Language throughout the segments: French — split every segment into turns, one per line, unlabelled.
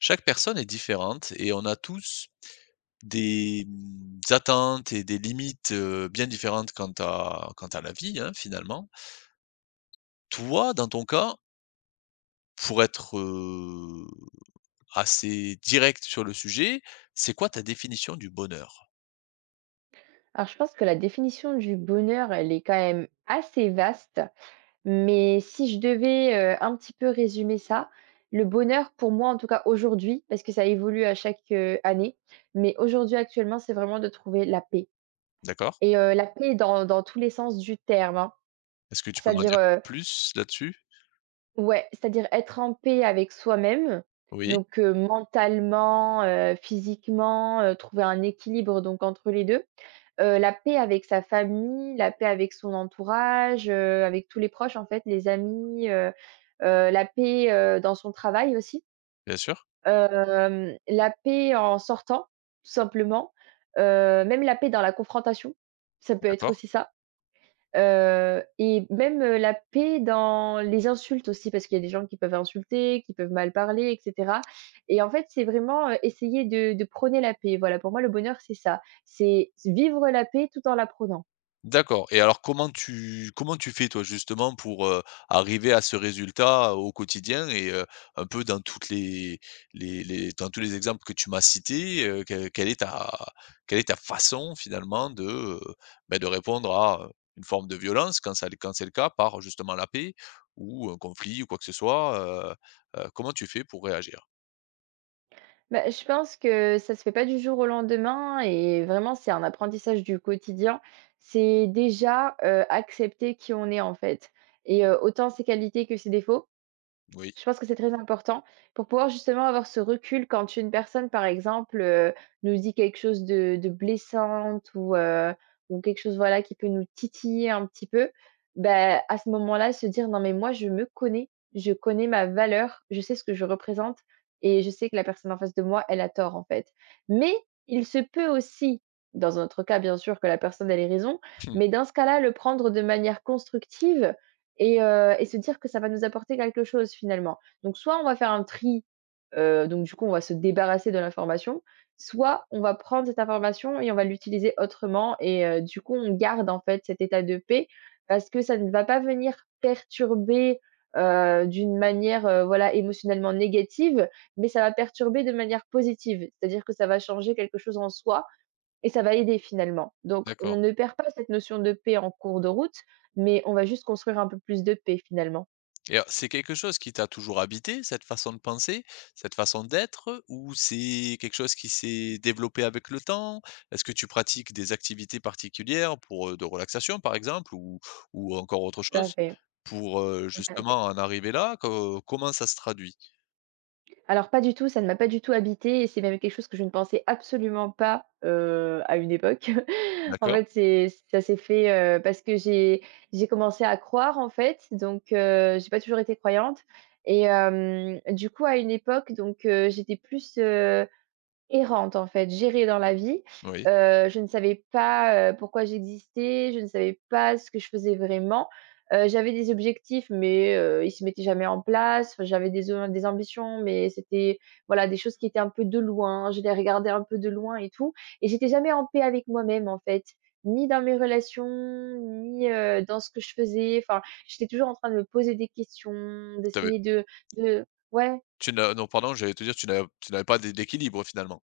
Chaque personne est différente et on a tous des, attentes et des limites, bien différentes quant à la vie, hein, finalement. Toi, dans ton cas, pour être, assez direct sur le sujet, c'est quoi ta définition du bonheur?
Alors, je pense que la définition du bonheur, elle est quand même assez vaste, mais si je devais, un petit peu résumer ça, le bonheur pour moi, en tout cas aujourd'hui, parce que ça évolue à chaque année, mais aujourd'hui actuellement, c'est vraiment de trouver la paix
D'accord?
et la paix dans tous les sens du terme, hein.
Est-ce que tu peux m'en
C'est-à-dire,
dire plus là-dessus?
ouais, c'est-à-dire être en paix avec soi-même,
Oui,
donc mentalement, physiquement, trouver un équilibre donc entre les 2. La paix avec sa famille, la paix avec son entourage, avec tous les proches en fait, les amis, la paix, dans son travail aussi.
bien sûr,
La paix en sortant, tout simplement, même la paix dans la confrontation, ça peut être
d'accord.
aussi ça. Et même, la paix dans les insultes aussi, parce qu'il y a des gens qui peuvent insulter, qui peuvent mal parler, et cetera, et en fait, c'est vraiment, essayer de prôner la paix. Voilà, pour moi, le bonheur, c'est ça, c'est vivre la paix tout en la prônant.
D'accord. Et alors comment tu fais toi justement pour, arriver à ce résultat au quotidien et un peu dans toutes les dans tous les exemples que tu m'as cités, que quelle est ta façon finalement de, bah, de répondre à, une forme de violence quand c'est le cas par justement la paix ou un conflit ou quoi que ce soit, comment tu fais pour réagir?
Bah, je pense que ça se fait pas du jour au lendemain et vraiment, c'est un apprentissage du quotidien. C'est déjà, accepter qui on est, en fait, et autant ses qualités que ses défauts.
Oui,
Je pense que c'est très important pour pouvoir justement avoir ce recul quand une personne, par exemple, nous dit quelque chose de blessante, ou, ou quelque chose, voilà, qui peut nous titiller un petit peu. Ben à ce moment-là, se dire: «Non mais moi, je me connais, je connais ma valeur, je sais ce que je représente et je sais que la personne en face de moi, elle a tort, en fait». Mais il se peut aussi, dans un autre cas, bien sûr, que la personne elle ait raison, mais dans ce cas-là, le prendre de manière constructive et se dire que ça va nous apporter quelque chose finalement. Donc soit on va faire un tri, donc du coup on va se débarrasser de l'information, soit on va prendre cette information et on va l'utiliser autrement, et du coup on garde en fait cet état de paix parce que ça ne va pas venir perturber, d'une manière, voilà, émotionnellement négative, mais ça va perturber de manière positive. C'est-à-dire que ça va changer quelque chose en soi et ça va aider finalement. Donc on
d'accord.
ne perd pas cette notion de paix en cours de route, mais on va juste construire un peu plus de paix finalement.
Et alors, c'est quelque chose qui t'a toujours habité, cette façon de penser, cette façon d'être, ou c'est quelque chose qui s'est développé avec le temps? Est-ce que tu pratiques des activités particulières pour, de relaxation par exemple ou encore autre
Tout à
chose
fait,
pour,
tout à fait.
justement en arriver là? Co Comment ça se traduit?
Alors pas du tout, ça ne m'a pas du tout habité, et c'est même quelque chose que je ne pensais absolument pas, à une époque. En
D'accord,
fait, c'est ça s'est fait, parce que j'ai commencé à croire en fait, donc j'ai pas toujours été croyante et du coup, à une époque, donc j'étais plus, errante en fait, gérée dans la vie.
oui.
Je ne savais pas, pourquoi j'existais, je ne savais pas ce que je faisais vraiment. J'avais des objectifs, mais ils se mettaient jamais en place. Enfin, j'avais des ambitions, mais c'était, voilà, des choses qui étaient un peu de loin. Je les regardais un peu de loin, et tout, et j'étais jamais en paix avec moi-même en fait, ni dans mes relations, ni, dans ce que je faisais. Enfin, j'étais toujours en train de me poser des questions,
Tu
d'essayer de, ouais.
tu n'as, non, pardon, j'allais te dire tu n'avais pas d'équilibre finalement?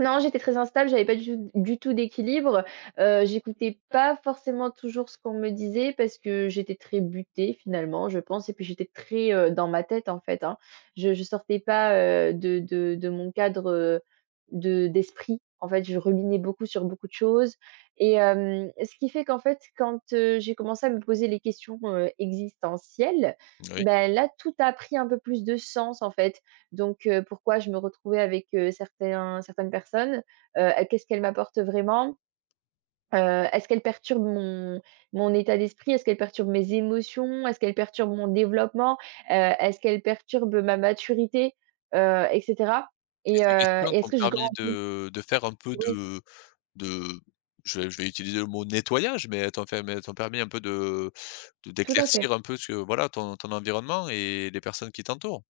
Non, j'étais très instable, j'avais pas du tout d'équilibre, j'écoutais pas forcément toujours ce qu'on me disait parce que j'étais très butée finalement, je pense, et puis j'étais très, dans ma tête en fait, hein. Je sortais pas, de mon cadre, de d'esprit. En fait, je ruminais beaucoup sur beaucoup de choses, et ce qui fait qu'en fait, quand, j'ai commencé à me poser les questions, existentielles,
Oui
ben là, tout a pris un peu plus de sens en fait, donc, pourquoi je me retrouvais avec, certains certaines personnes? Qu'est-ce qu'elles m'apportent vraiment? Est-ce qu'elles perturbent mon état d'esprit? Est-ce qu'elles perturbent mes émotions? Est-ce qu'elles perturbent mon développement? Est-ce qu'elles perturbent ma maturité? Heu, et
et
et
ces
heu,
questions
et est-ce
t'ont
que je
permis
grandis?
de faire un peu
Oui,
de. De je vais utiliser le mot nettoyage, mais elles t'ont permis un peu de
tout à
d'éclaircir
fait.
un peu ce que voilà, ton environnement et les personnes qui t'entourent.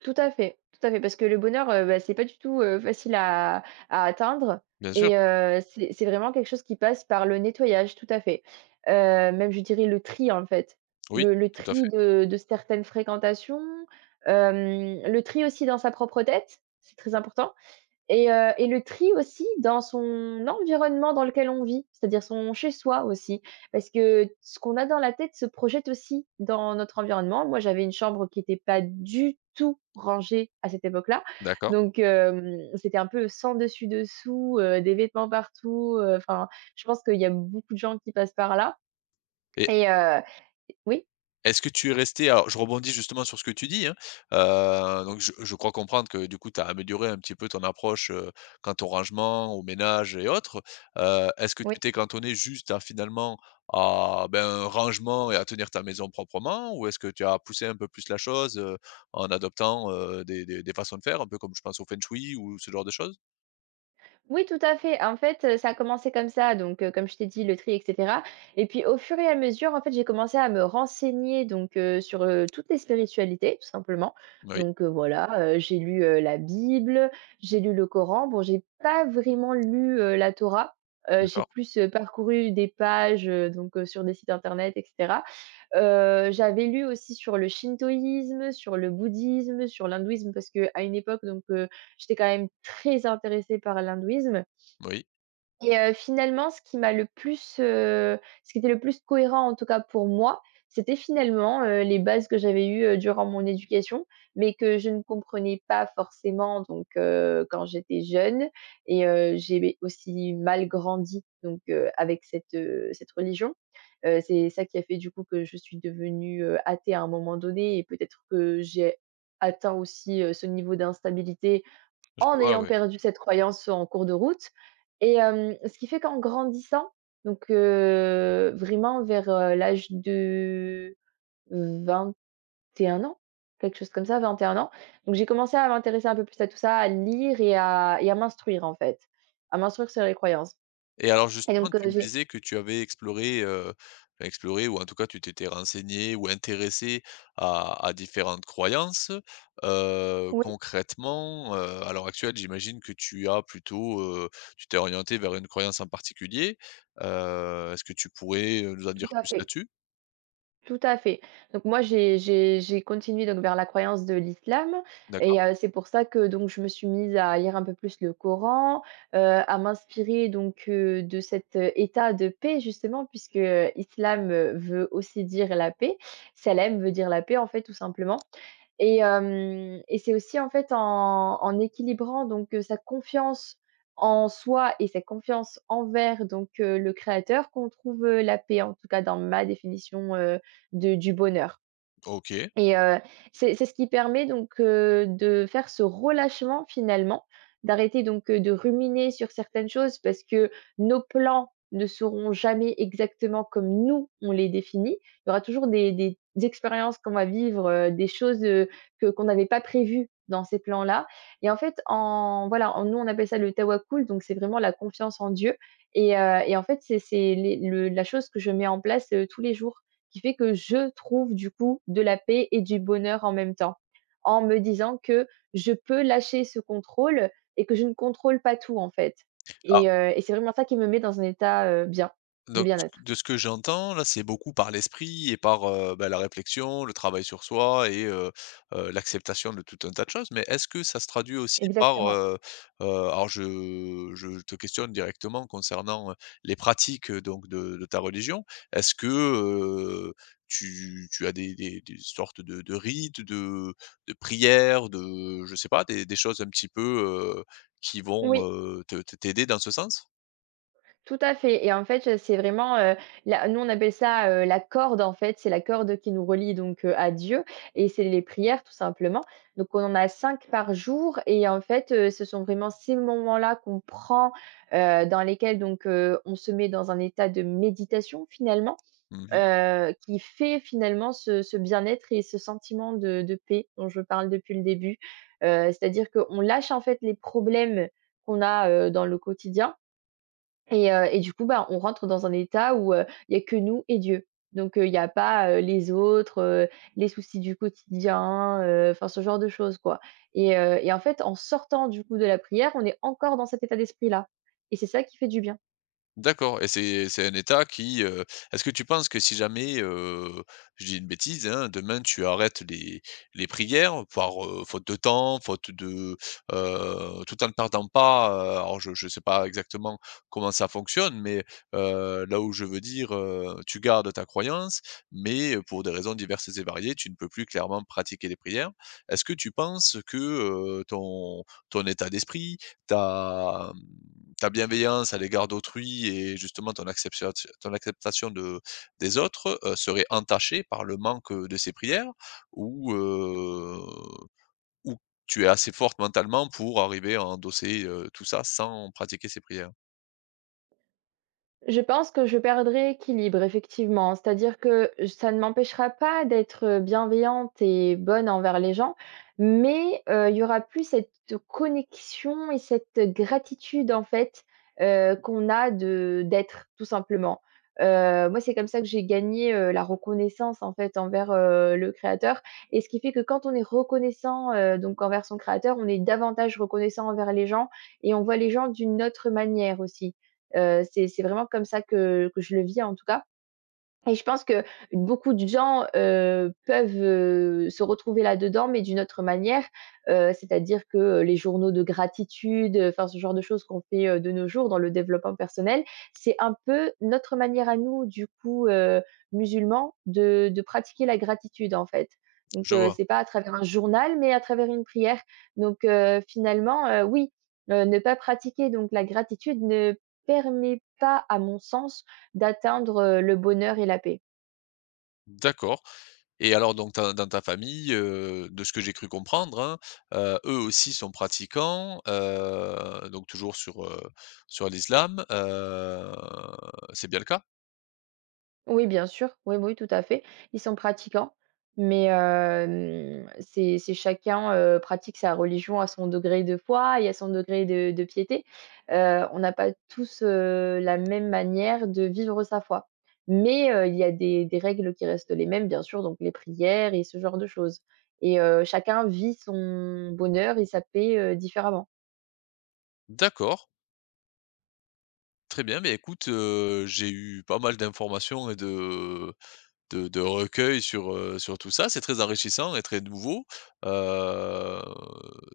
Tout à fait, tout à fait, parce que le bonheur, bah, c'est pas du tout, facile à atteindre,
Bien sûr,
et c'est vraiment quelque chose qui passe par le nettoyage, tout à fait. Heu, Même je dirais le tri, en fait.
oui,
Le
tout à
tri
fait.
de certaines fréquentations, le tri aussi dans sa propre tête, c'est très important. Et le tri aussi dans son environnement dans lequel on vit, c'est-à-dire son chez-soi aussi. Parce que ce qu'on a dans la tête se projette aussi dans notre environnement. Moi, j'avais une chambre qui n'était pas du tout rangée à cette époque-là.
D'accord.
Donc, c'était un peu sans dessus dessous, des vêtements partout, enfin, je pense qu'il y a beaucoup de gens qui passent par là,
Et
et oui?
est-ce que tu es resté, alors je rebondis justement sur ce que tu dis, hein, donc je crois comprendre que du coup tu as amélioré un petit peu ton approche, quant au rangement, au ménage et autres. Est-ce que
Oui.
tu t'es cantonné juste à finalement à, ben, un rangement et à tenir ta maison proprement? Ou est-ce que tu as poussé un peu plus la chose, en adoptant, des des façons de faire, un peu comme je pense au feng shui ou ce genre de choses?
Oui, tout à fait. En fait, ça a commencé comme ça, donc comme je t'ai dit, le tri, et cetera, et puis au fur et à mesure, en fait, j'ai commencé à me renseigner, donc sur, toutes les spiritualités, tout simplement.
Oui,
Donc, voilà, j'ai lu, la Bible, j'ai lu le Coran. Bon, j'ai pas vraiment lu, la Torah. J'ai
d'accord,
plus, parcouru des pages, donc sur des sites internet, et cetera. J'avais lu aussi sur le shintoïsme, sur le bouddhisme, sur l'hindouisme, parce que à une époque, donc, j'étais quand même très intéressée par l'hindouisme,
oui,
et finalement, ce qui était le plus cohérent en tout cas pour moi, c'était finalement, les bases que j'avais eues, durant mon éducation, mais que je ne comprenais pas forcément, donc quand j'étais jeune, et j'ai aussi mal grandi, donc avec cette religion. C'est ça qui a fait du coup que je suis devenue, athée à un moment donné, et peut-être que j'ai atteint aussi, ce niveau d'instabilité
je
en
vois,
ayant
ouais.
perdu cette croyance en cours de route, et ce qui fait qu'en grandissant, donc vraiment vers, l'âge de 21 ans, quelque chose comme ça, 21 ans, donc j'ai commencé à m'intéresser un peu plus à tout ça, à lire, et à m'instruire en fait, à m'instruire sur les croyances,
Et alors
et
justement,
donc,
tu me
j'ai
disais que tu avais exploré, ou en tout cas tu t'étais renseigné ou intéressé à différentes croyances.
oui,
Concrètement, à l'heure actuelle, j'imagine que tu as plutôt, tu t'es orienté vers une croyance en particulier. Est-ce que tu pourrais, nous en
tout
dire
à
plus
fait.
là-dessus?
Tout à fait. Donc moi, j'ai continué donc vers la croyance de l'islam,
D'accord,
et c'est pour ça que donc je me suis mise à lire un peu plus le Coran, heu, à m'inspirer donc, de cet, état de paix justement, puisque, islam, veut aussi dire la paix. Salem veut dire la paix, en fait, tout simplement. Et c'est aussi, en fait, en équilibrant donc sa confiance en soi et sa confiance envers donc le créateur, qu'on trouve, la paix, en tout cas dans ma définition, de du bonheur.
OK.
Et c'est ce qui permet donc, de faire ce relâchement finalement, d'arrêter donc, de ruminer sur certaines choses parce que nos plans ne seront jamais exactement comme nous, on les définit. Il y aura toujours des expériences qu'on va vivre, des choses, que qu'on n'avait pas prévues dans ces plans-là, et en fait, en voilà, en nous, on appelle ça le tawakul, donc c'est vraiment la confiance en Dieu, et en fait, c'est les le la chose que je mets en place, tous les jours, qui fait que je trouve du coup de la paix et du bonheur en même temps, en me disant que je peux lâcher ce contrôle et que je ne contrôle pas tout en fait. Et c'est vraiment ça qui me met dans un état, bien, de
Donc ce q
bien-être.
de ce que j'entends là, c'est beaucoup par l'esprit et par, bah, la réflexion, le travail sur soi et l'acceptation de tout un tas de choses. Mais est-ce que ça se traduit aussi par,
Exactement.
alors je te questionne directement concernant, les pratiques, donc de ta religion. Est-ce que, tu as des sortes de rites, de prières, de je sais pas, des choses un petit peu, heu, qui vont,
Oui.
te t'aider dans ce sens?
Tout à fait, et en fait, c'est vraiment, la nous on appelle ça, la corde en fait, c'est la corde qui nous relie donc, à Dieu, et c'est les prières tout simplement. Donc on en a 5 par jour, et en fait, ce sont vraiment ces moments-là qu'on prend, dans lesquels donc, on se met dans un état de méditation finalement,
Mmh.
qui fait finalement ce bien-être et ce sentiment de paix dont je parle depuis le début. C'est-à-dire qu'on lâche en fait les problèmes qu'on a, dans le quotidien, et du coup, bah, on rentre dans un état où il y a que nous et Dieu. Donc il y a pas, les autres, les soucis du quotidien, enfin ce genre de choses, quoi, et en fait, en sortant du coup de la prière, on est encore dans cet état d'esprit-là, et c'est ça qui fait du bien.
D'accord. Et c'est un état qui, est-ce que tu penses que si jamais, je dis une bêtise, hein, demain tu arrêtes les prières par, faute de temps, faute de, tout en ne perdant pas, alors je sais pas exactement comment ça fonctionne, mais, là où je veux dire, tu gardes ta croyance, mais, pour des raisons diverses et variées, tu ne peux plus clairement pratiquer les prières. Est-ce que tu penses que, ton état d'esprit, ta, ta bienveillance à l'égard d'autrui et justement ton acceptation de des autres, serait entachée par le manque, de ces prières? Ou, ou tu es assez forte mentalement pour arriver à endosser, tout ça sans pratiquer ces prières?
Je pense que je perdrai équilibre, effectivement. C'est-à-dire que ça ne m'empêchera pas d'être bienveillante et bonne envers les gens, mais, il y aura plus cette connexion et cette gratitude, en fait, qu'on a de d'être, tout simplement. Moi, c'est comme ça que j'ai gagné, la reconnaissance, en fait, envers, le créateur, et ce qui fait que quand on est reconnaissant, donc envers son créateur, on est davantage reconnaissant envers les gens, et on voit les gens d'une autre manière aussi. C'est vraiment comme ça que je le vis en tout cas. Et je pense que beaucoup de gens, peuvent, se retrouver là-dedans, mais d'une autre manière, c'est-à-dire que les journaux de gratitude, enfin ce genre de choses qu'on fait, de nos jours dans le développement personnel, c'est un peu notre manière à nous, du coup, musulmans, de pratiquer la gratitude, en fait. Donc,
Je vois,
c'est pas à travers un journal, mais à travers une prière. Donc, finalement, oui, ne pas pratiquer donc la gratitude ne permet pas, à mon sens, d'atteindre, le bonheur et la paix.
d'accord. Et alors donc ta dans ta famille, de ce que j'ai cru comprendre, hein, eux aussi sont pratiquants, donc toujours sur, sur l'islam, c'est bien le cas?
Oui, bien sûr, oui, oui, tout à fait. Ils sont pratiquants, mais, hem, c'est chacun, pratique sa religion à son degré de foi et à son degré de piété. On n'a pas tous, la même manière de vivre sa foi. Mais, il y a des règles qui restent les mêmes, bien sûr, donc les prières et ce genre de choses. Et, chacun vit son bonheur et sa paix, différemment.
D'accord. Très bien, mais écoute, j'ai eu pas mal d'informations et de de recueils sur, sur tout ça. C'est très enrichissant et très nouveau. Heu,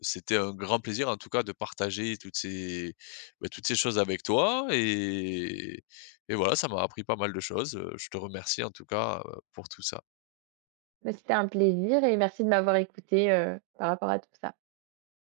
c'était un grand plaisir, en tout cas, de partager toutes ces, bah, toutes ces choses avec toi et voilà, ça m'a appris pas mal de choses, je te remercie, en tout cas, pour tout ça.
Bah, c'était un plaisir, et merci de m'avoir écoutée, par rapport à tout ça.